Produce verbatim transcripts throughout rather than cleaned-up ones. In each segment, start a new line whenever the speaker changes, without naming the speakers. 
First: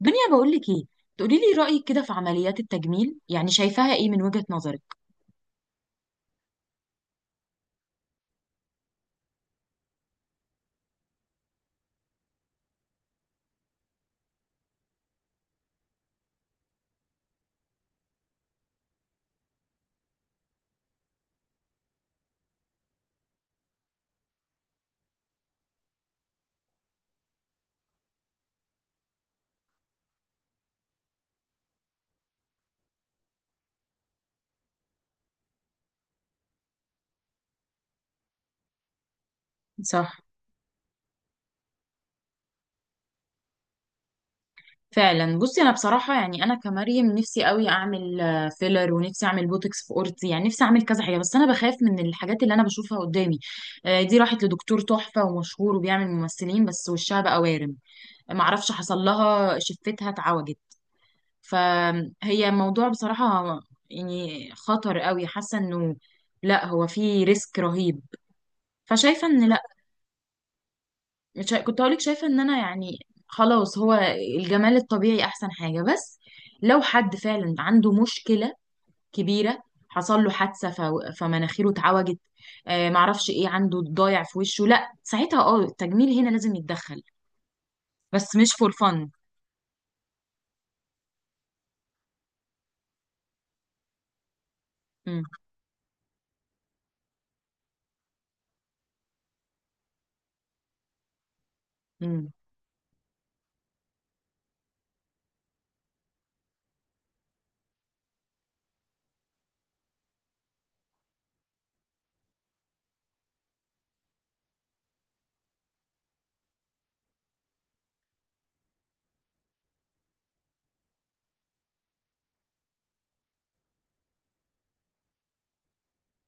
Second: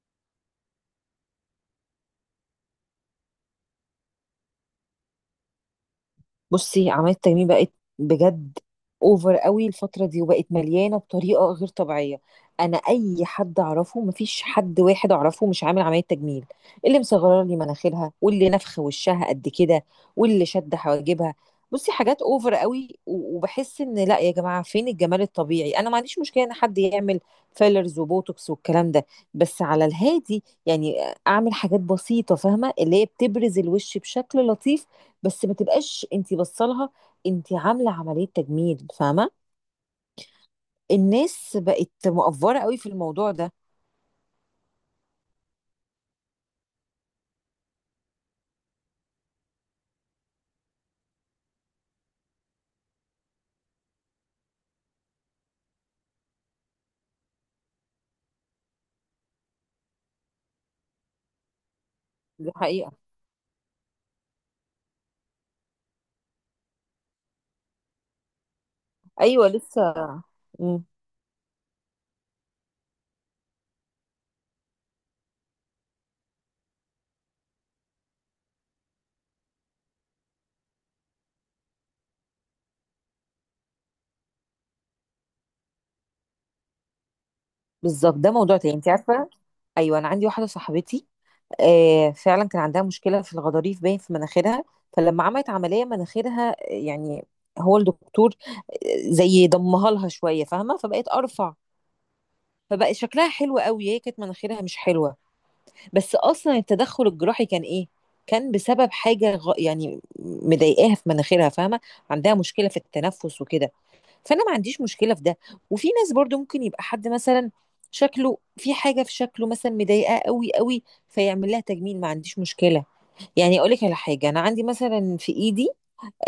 دنيا بقول لك ايه. تقولي لي رأيك كده في عمليات التجميل، يعني شايفاها ايه من وجهة نظرك؟
بصي، عملية التجميل بقت بجد اوفر قوي الفترة دي وبقت مليانة بطريقة غير طبيعية. انا اي حد اعرفه مفيش حد واحد اعرفه مش عامل عملية تجميل. اللي مصغره لي مناخيرها، واللي نفخ وشها قد كده، واللي شد حواجبها. بصي حاجات اوفر قوي و- وبحس ان لا يا جماعة، فين الجمال الطبيعي؟ انا ما عنديش مشكلة ان حد يعمل فيلرز وبوتوكس والكلام ده، بس على الهادي يعني. اعمل حاجات بسيطة فاهمة، اللي هي بتبرز الوش بشكل لطيف. بس ما تبقاش انت بصلها انت عامله عمليه تجميل، فاهمه.
صح،
الناس بقت مقفوره قوي في الموضوع ده.
فعلا. بصي انا بصراحه، يعني انا كمريم نفسي قوي اعمل آه، فيلر، ونفسي اعمل بوتوكس في قورتي، يعني نفسي اعمل كذا حاجه، بس انا بخاف من الحاجات اللي انا بشوفها قدامي. آه، دي راحت لدكتور تحفه ومشهور وبيعمل ممثلين، بس وشها بقى وارم. معرفش حصل لها، شفتها اتعوجت. فهي
دي
موضوع
حقيقه.
بصراحه يعني خطر قوي، حاسه انه لا، هو فيه ريسك رهيب. فشايفه
ايوه
ان لا.
لسه. مم.
مش كنت هقولك شايفة ان انا يعني خلاص، هو الجمال الطبيعي احسن حاجة. بس لو حد فعلا عنده مشكلة كبيرة، حصل له حادثة ف- فمناخيره اتعوجت، آه معرفش ايه، عنده ضايع في وشه، لا ساعتها اه التجميل هنا لازم يتدخل.
بالظبط، ده
بس مش
موضوع
فور
تاني، انت
فن.
عارفه. ايوه انا عندي واحده صاحبتي، آه فعلا كان عندها مشكله في الغضاريف باين في مناخيرها. فلما
امم
عملت عمليه مناخيرها، آه، يعني هو الدكتور آه، زي ضمها لها شويه فاهمه، فبقت ارفع.
امم
فبقى شكلها حلو قوي، هي كانت مناخيرها مش حلوه. بس اصلا التدخل الجراحي كان ايه؟ كان بسبب حاجه غ... يعني مضايقاها في مناخيرها، فاهمه. عندها مشكله في التنفس وكده. فانا ما عنديش مشكله في ده. وفي ناس برضو ممكن يبقى حد مثلا شكله، في حاجه في شكله مثلا مضايقاه قوي قوي، فيعمل لها تجميل، ما عنديش مشكله. يعني اقول لك على حاجه، انا عندي مثلا في ايدي،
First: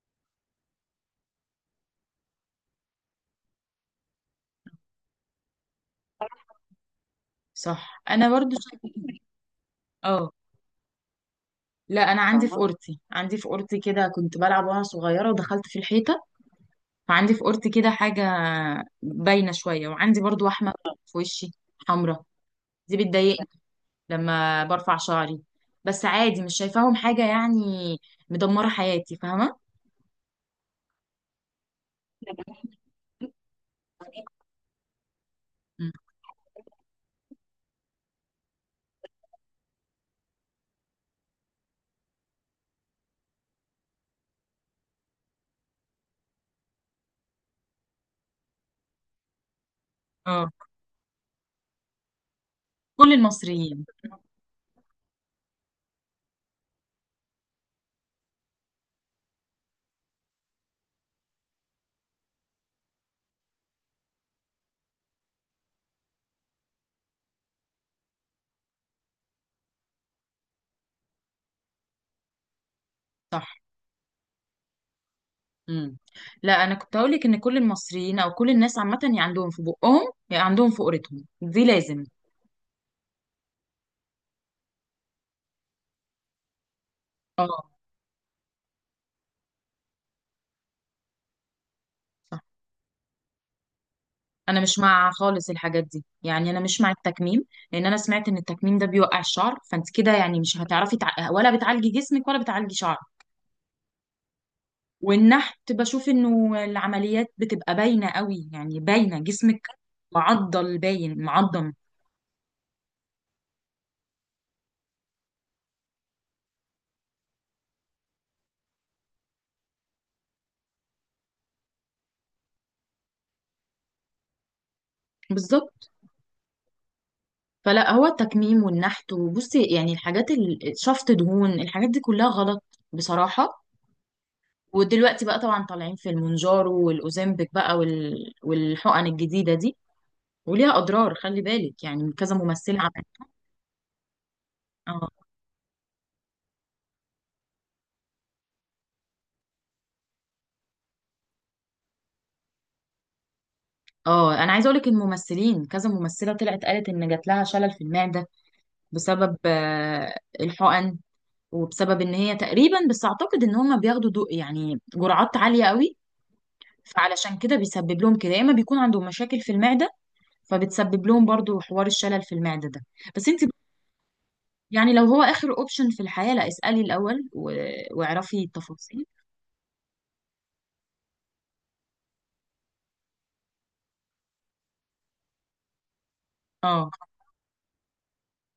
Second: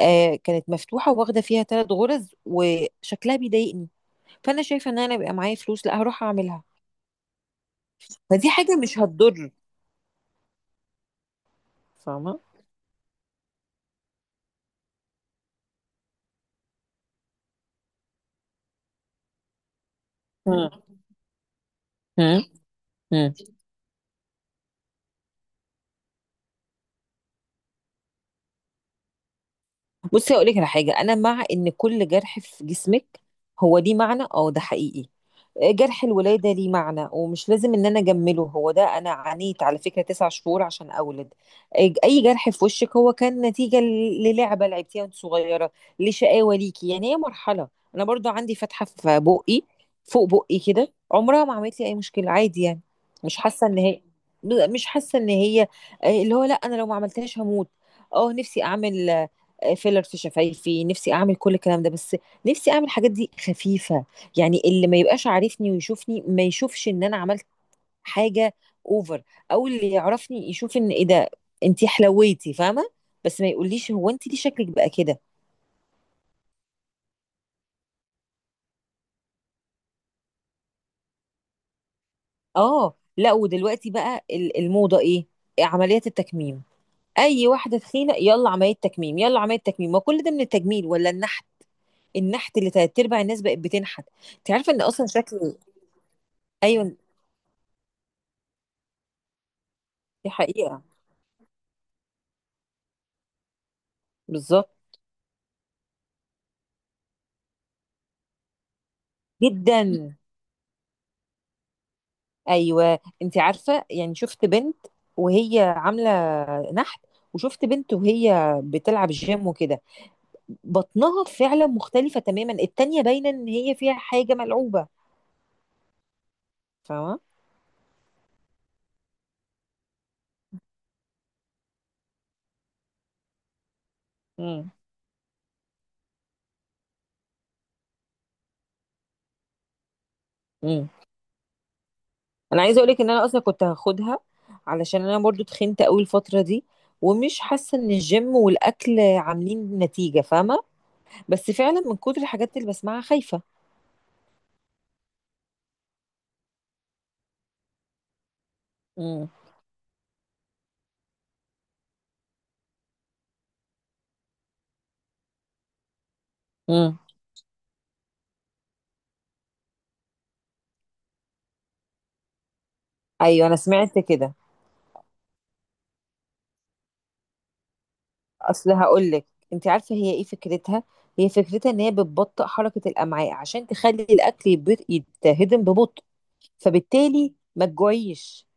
آه كانت مفتوحه واخده فيها ثلاث غرز وشكلها بيضايقني. فانا شايفه ان انا بيبقى معايا فلوس لا هروح اعملها.
صح. انا
فدي
برضو
حاجه
شايفة.
مش هتضر،
اه. لا انا
فاهمه.
عندي في، فاهمة اوضتي، عندي في اوضتي كده، كنت بلعب وانا صغيرة ودخلت في الحيطة، فعندي في اوضتي كده حاجة باينة شوية. وعندي برضو
مم.
وحمة في وشي حمرا، دي
مم.
بتضايقني لما برفع شعري. بس عادي، مش شايفاهم حاجة يعني مدمرة حياتي، فاهمة؟
بصي هقول لك على حاجه، انا مع ان كل جرح في جسمك هو ليه معنى، اه ده حقيقي. آه،
مم.
جرح الولاده ليه معنى، ومش لازم ان انا اجمله. هو ده، انا عانيت على فكره تسع شهور عشان اولد. آه، اي جرح في وشك هو كان نتيجه ل- للعبه لعبتيها وانت صغيره، لشقاوه ليكي. يعني هي مرحله. انا برضو عندي فتحه في بقي، فوق
اه.
بقي كده، عمرها ما عملت لي اي مشكله عادي يعني.
كل
مش حاسه ان
المصريين.
هي مش حاسه ان هي آه، اللي هو لا، انا لو ما عملتهاش هموت. اه نفسي اعمل فيلر في شفايفي، نفسي اعمل كل الكلام ده، بس نفسي اعمل الحاجات دي خفيفه، يعني اللي ما يبقاش عارفني ويشوفني ما يشوفش ان انا عملت حاجه اوفر. او اللي يعرفني يشوف ان ايه ده، انتي حلويتي، فاهمه. بس
صح.
ما يقوليش هو انتي ليه شكلك بقى كده.
مم. لا انا كنت هقولك ان كل المصريين او كل الناس عامة، يا عندهم في بقهم يا عندهم في قرتهم دي لازم.
اه. لا ودلوقتي بقى ال- الموضه ايه؟ عمليات التكميم. اي
اه.
واحده تخينه، يلا عمليه تكميم يلا عمليه تكميم. ما كل ده من التجميل، ولا النحت؟
صح،
النحت اللي تلات ارباع الناس بقت بتنحت. انت
انا
عارفه
مش
ان اصلا
مع
شكل.
خالص الحاجات دي، يعني انا مش مع
ايوه
التكميم، لان انا سمعت ان التكميم ده بيوقع الشعر، فانت كده
دي
يعني مش
حقيقه.
هتعرفي تع... ولا بتعالجي جسمك ولا بتعالجي شعرك.
بالظبط
والنحت بشوف انه العمليات بتبقى باينة قوي، يعني باينة جسمك
جدا.
معضل، باين معضم.
ايوه انت عارفه، يعني شفت بنت وهي عامله نحت، وشفت بنت وهي بتلعب جيم وكده، بطنها فعلا مختلفه تماما. التانيه باينه ان هي فيها حاجه ملعوبه،
بالظبط.
فاهمه.
فلا، هو التكميم والنحت وبصي يعني الحاجات ال- شفط دهون، الحاجات دي كلها غلط بصراحة.
امم.
ودلوقتي بقى طبعا طالعين في المونجارو والاوزempic بقى وال... والحقن الجديدة دي، وليها
امم.
اضرار، خلي بالك يعني كذا
انا عايزه
ممثلة
اقول لك ان انا
عملت.
اصلا كنت هاخدها، علشان
اه.
انا برضو تخنت قوي الفتره دي، ومش حاسه ان الجيم والاكل عاملين نتيجه، فاهمه. بس فعلا من كتر الحاجات اللي بسمعها خايفه.
اه، انا عايزه اقول لك الممثلين، كذا ممثله طلعت قالت ان جات لها شلل في المعده،
امم.
بسبب آه، الحقن، وبسبب ان هي تقريبا، بس اعتقد ان هم بياخدوا دو يعني جرعات عاليه قوي.
امم.
فعلشان كده بيسبب لهم كده، يا اما بيكون عندهم مشاكل في المعده، فبتسبب لهم برضو حوار الشلل في المعده ده. بس انت
ايوه انا سمعت كده.
يعني لو هو اخر اوبشن في الحياه، لا اسالي الاول و... واعرفي
اصل
التفاصيل.
هقول لك، انت عارفه هي ايه فكرتها؟ هي فكرتها ان هي بتبطئ حركه الامعاء عشان تخلي الاكل يب- يتهضم ببطء،
اه
فبالتالي ما تجوعيش.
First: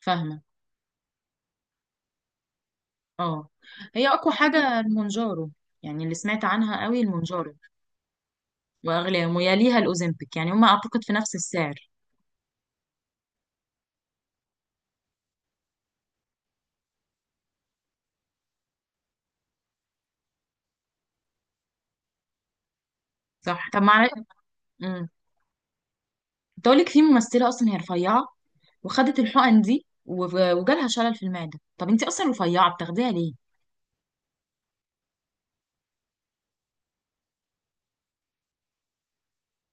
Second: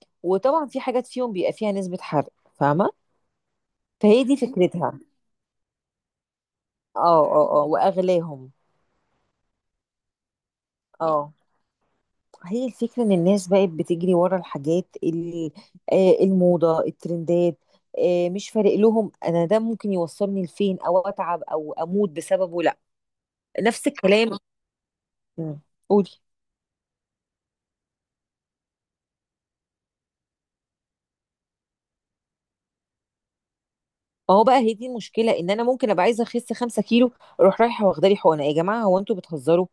فاهمه.
وطبعا في حاجات فيهم بيبقى فيها نسبه حرق، فاهمه.
اه هي
فهي
اقوى
دي
حاجه
فكرتها.
المونجارو، يعني اللي سمعت عنها قوي
اه.
المونجارو.
اه اه، واغلاهم.
واغلى، ويليها الاوزمبيك، يعني هم اعتقد في
اه،
نفس السعر.
هي الفكره ان الناس بقت بتجري ورا الحاجات اللي آه، الموضه، الترندات. آه، مش فارق لهم، انا ده ممكن يوصلني لفين، او اتعب او اموت بسببه، لا.
صح. طب
نفس
مع،
الكلام.
امم،
مم. قولي.
كنت اقول لك في ممثله اصلا هي رفيعه، وخدت الحقن دي و- وجالها شلل في المعدة، طب انت اصلا رفيعة بتاخديها ليه؟
ما هو بقى هي دي المشكله، ان انا ممكن ابقى عايزه اخس 5 كيلو، اروح رايحه واخده لي حقنه. يا جماعه هو انتوا بتهزروا؟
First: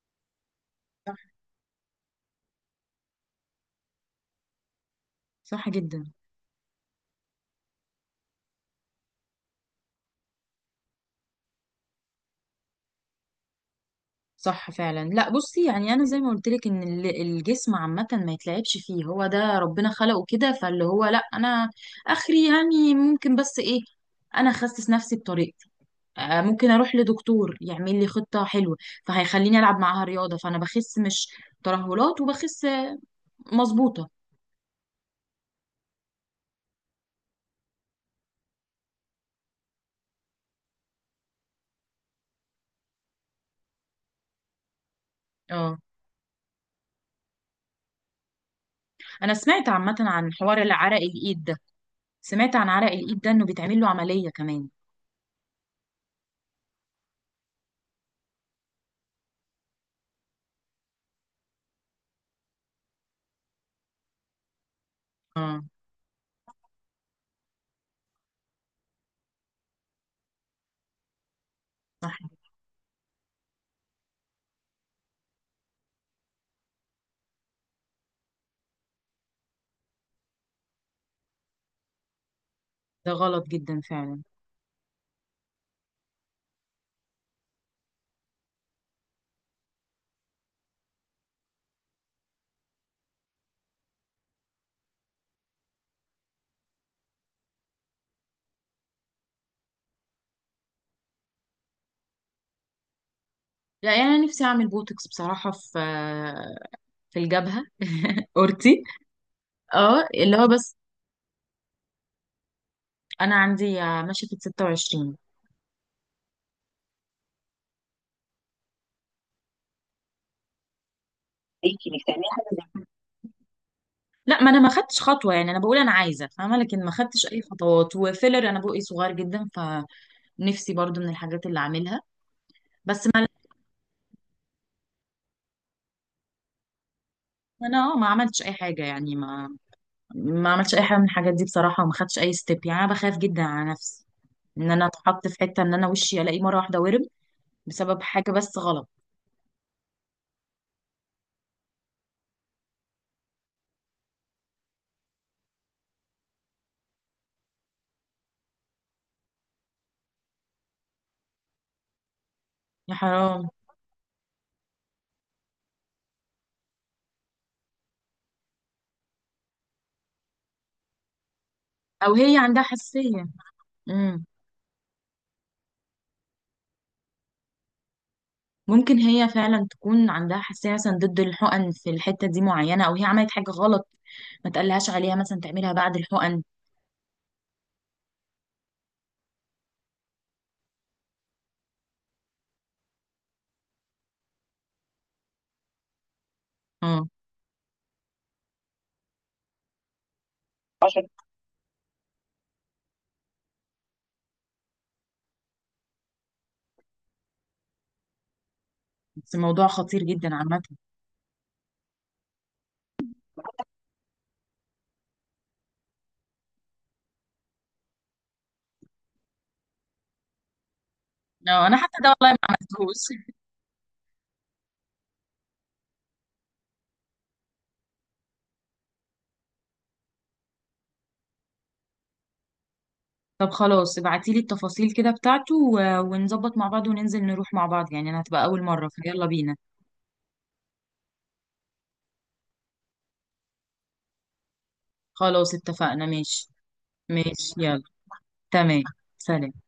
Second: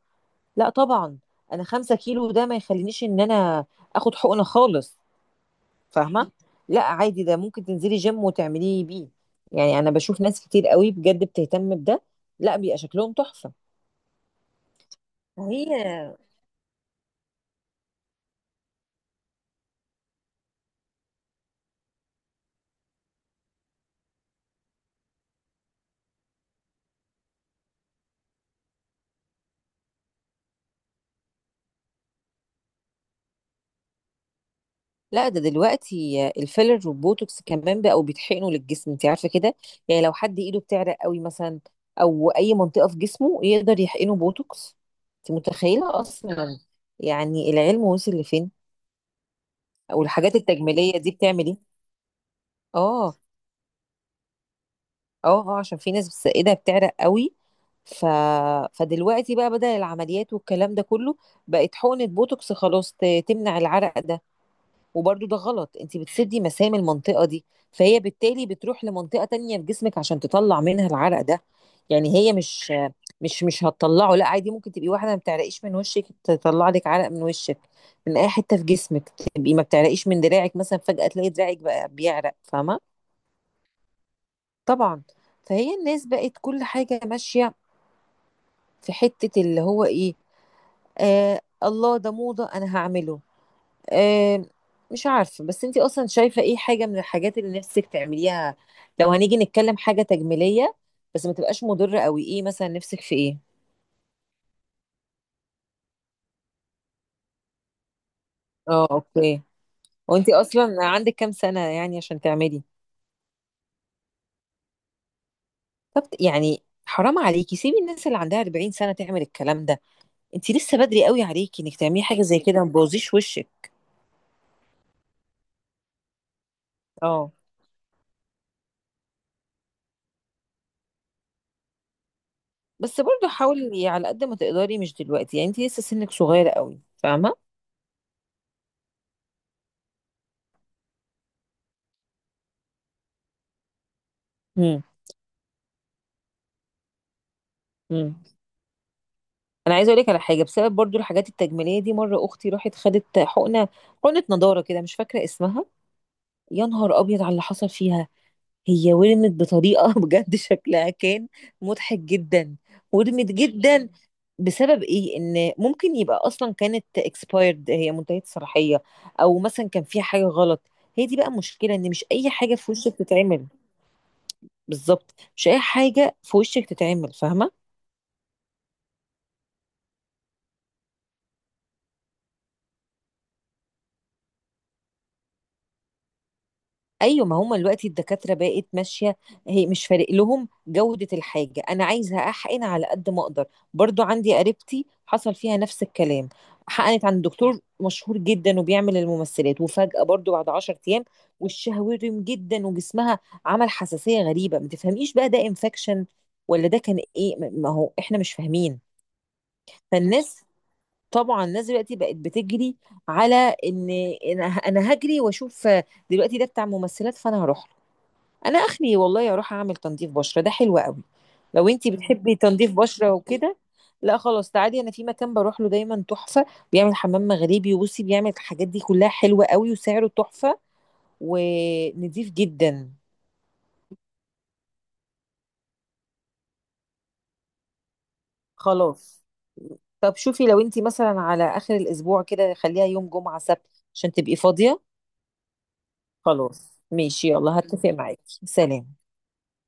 لا طبعا.
صح.
انا 5 كيلو ده ما يخلينيش ان انا اخد حقنه خالص،
صح جدا.
فاهمه. لا عادي، ده ممكن تنزلي جيم وتعمليه بيه. يعني انا بشوف ناس كتير قوي بجد بتهتم بده، لا بيبقى شكلهم تحفه.
صح فعلا. لا بصي، يعني انا
هي.
زي ما قلت لك ان ال- الجسم عامه ما يتلعبش فيه، هو ده ربنا خلقه كده. فاللي هو لا، انا اخري يعني ممكن، بس ايه، انا اخسس نفسي بطريقتي. آه، ممكن اروح لدكتور يعمل لي خطه حلوه، فهيخليني العب معاها رياضه، فانا بخس، مش ترهلات، وبخس آه، مظبوطه.
لا ده دلوقتي الفيلر والبوتوكس كمان بقوا بيتحقنوا للجسم، انت عارفه كده. يعني لو حد ايده بتعرق قوي مثلا، او اي منطقه في جسمه، يقدر يحقنه بوتوكس. انت
اه
متخيله اصلا يعني العلم وصل لفين؟
انا سمعت عامه
او
عن
الحاجات
حوار العرق
التجميليه دي
الايد
بتعمل
ده.
ايه.
سمعت عن عرق
اه.
الايد ده انه بيتعمل له عملية كمان.
اه اه عشان في ناس بس ايدها بتعرق قوي، ف... فدلوقتي بقى بدل العمليات والكلام ده كله، بقت حقنه بوتوكس خلاص ت- تمنع العرق ده. وبرضو ده
اه.
غلط، انت بتسدي مسام المنطقة دي، فهي بالتالي بتروح لمنطقة تانية في جسمك عشان تطلع منها العرق ده. يعني
صح،
هي مش مش مش هتطلعه. لا عادي، ممكن تبقي واحدة ما بتعرقيش من وشك، تطلع لك عرق من وشك، من اي حتة في جسمك. تبقي ما بتعرقيش من دراعك مثلا، فجأة تلاقي دراعك بقى بيعرق، فاهمة.
ده غلط جدا فعلا.
طبعا. فهي الناس بقت كل حاجة ماشية، في حتة اللي هو ايه، آه الله ده موضة انا هعمله. آه، مش عارفة. بس انتي اصلا شايفة ايه حاجة من الحاجات اللي نفسك تعمليها، لو هنيجي نتكلم حاجة تجميلية بس ما تبقاش مضرة قوي؟ ايه مثلا نفسك في ايه؟
لا يعني انا نفسي اعمل بوتوكس بصراحة في، في الجبهة، اورتي.
اه اوكي.
اه
وانتي
اللي هو بس.
اصلا عندك كام سنة يعني عشان تعملي؟
انا عندي ماشية في ستة وعشرين.
طب يعني حرام عليكي، سيبي الناس اللي عندها 40 سنة تعمل الكلام ده. انتي لسه بدري قوي عليكي انك
ليكي انك
تعملي حاجة زي
تعمليها.
كده، ما تبوظيش وشك.
لا ما انا ما خدتش خطوه، يعني انا بقول انا عايزه، فاهمه، لكن ما خدتش
اه.
اي خطوات. وفيلر انا بقي صغير جدا، فنفسي برضو من الحاجات اللي اعملها.
بس
بس ما
برضه حاولي على قد ما تقدري مش دلوقتي، يعني انتي لسه سنك صغير قوي، فاهمة.
انا آه، ما عملتش اي حاجه يعني ما ما عملتش اي حاجه من الحاجات دي بصراحه، وما خدتش اي ستيب. يعني انا بخاف جدا على نفسي ان انا اتحط في حته ان انا وشي الاقيه مره واحده ورم، بسبب
امم.
حاجه بس غلط.
انا عايزه اقول لك على حاجه، بسبب برضو الحاجات التجميليه دي، مره اختي راحت خدت حقنه، حقنه نضاره كده مش فاكره اسمها. يا نهار ابيض على اللي حصل فيها، هي ورمت بطريقه بجد شكلها كان مضحك جدا.
يا
ورمت
حرام.
جدا. بسبب ايه؟ ان ممكن يبقى اصلا كانت اكسبايرد، هي منتهيه الصلاحيه، او مثلا كان فيها حاجه غلط. هي دي بقى مشكله، ان مش
او
اي
هي
حاجه
عندها
في وشك
حساسيه.
تتعمل.
امم.
بالظبط، مش اي حاجه في وشك تتعمل، فاهمه.
ممكن هي فعلا تكون عندها حساسيه مثلا ضد الحقن في الحته دي معينه، او هي عملت حاجه غلط ما تقلهاش عليها مثلا تعملها بعد الحقن.
ايوه، ما هم دلوقتي الدكاتره بقت ماشيه. هي مش فارق لهم جوده الحاجه، انا عايزه احقن على قد ما اقدر. برضو عندي قريبتي حصل فيها نفس الكلام، حقنت
اه
عند دكتور مشهور جدا وبيعمل الممثلات، وفجاه برضو بعد 10 ايام
عشان.
وشها ورم جدا وجسمها عمل حساسيه غريبه. ما تفهميش بقى ده انفكشن ولا ده كان ايه، ما هو احنا مش فاهمين.
بس الموضوع خطير جدا
فالناس،
عامه.
طبعا الناس دلوقتي بقت بتجري على، ان، إن انا هجري واشوف دلوقتي ده بتاع ممثلات فانا هروح. انا اخلي والله اروح اعمل تنظيف بشره ده حلو قوي.
لا،
لو
انا
انتي
حتى ده والله
بتحبي
ما
تنظيف
عملتهوش.
بشره وكده، لا خلاص تعالي، انا في مكان بروح له دايما تحفه، بيعمل حمام مغربي، وبصي بيعمل الحاجات دي كلها حلوه قوي، وسعره تحفه، ونضيف جدا.
طب خلاص ابعتيلي التفاصيل كده بتاعته و- ونظبط مع بعض، وننزل نروح مع بعض، يعني انا هتبقى اول مره
خلاص.
فيلا بينا.
طب شوفي لو انتي مثلا على اخر الاسبوع كده، خليها يوم جمعه سبت عشان تبقي فاضيه.
خلاص اتفقنا، ماشي.
خلاص ماشي
ماشي
يلا،
يلا.
هتفق معاكي،
تمام.
سلام.
سلام.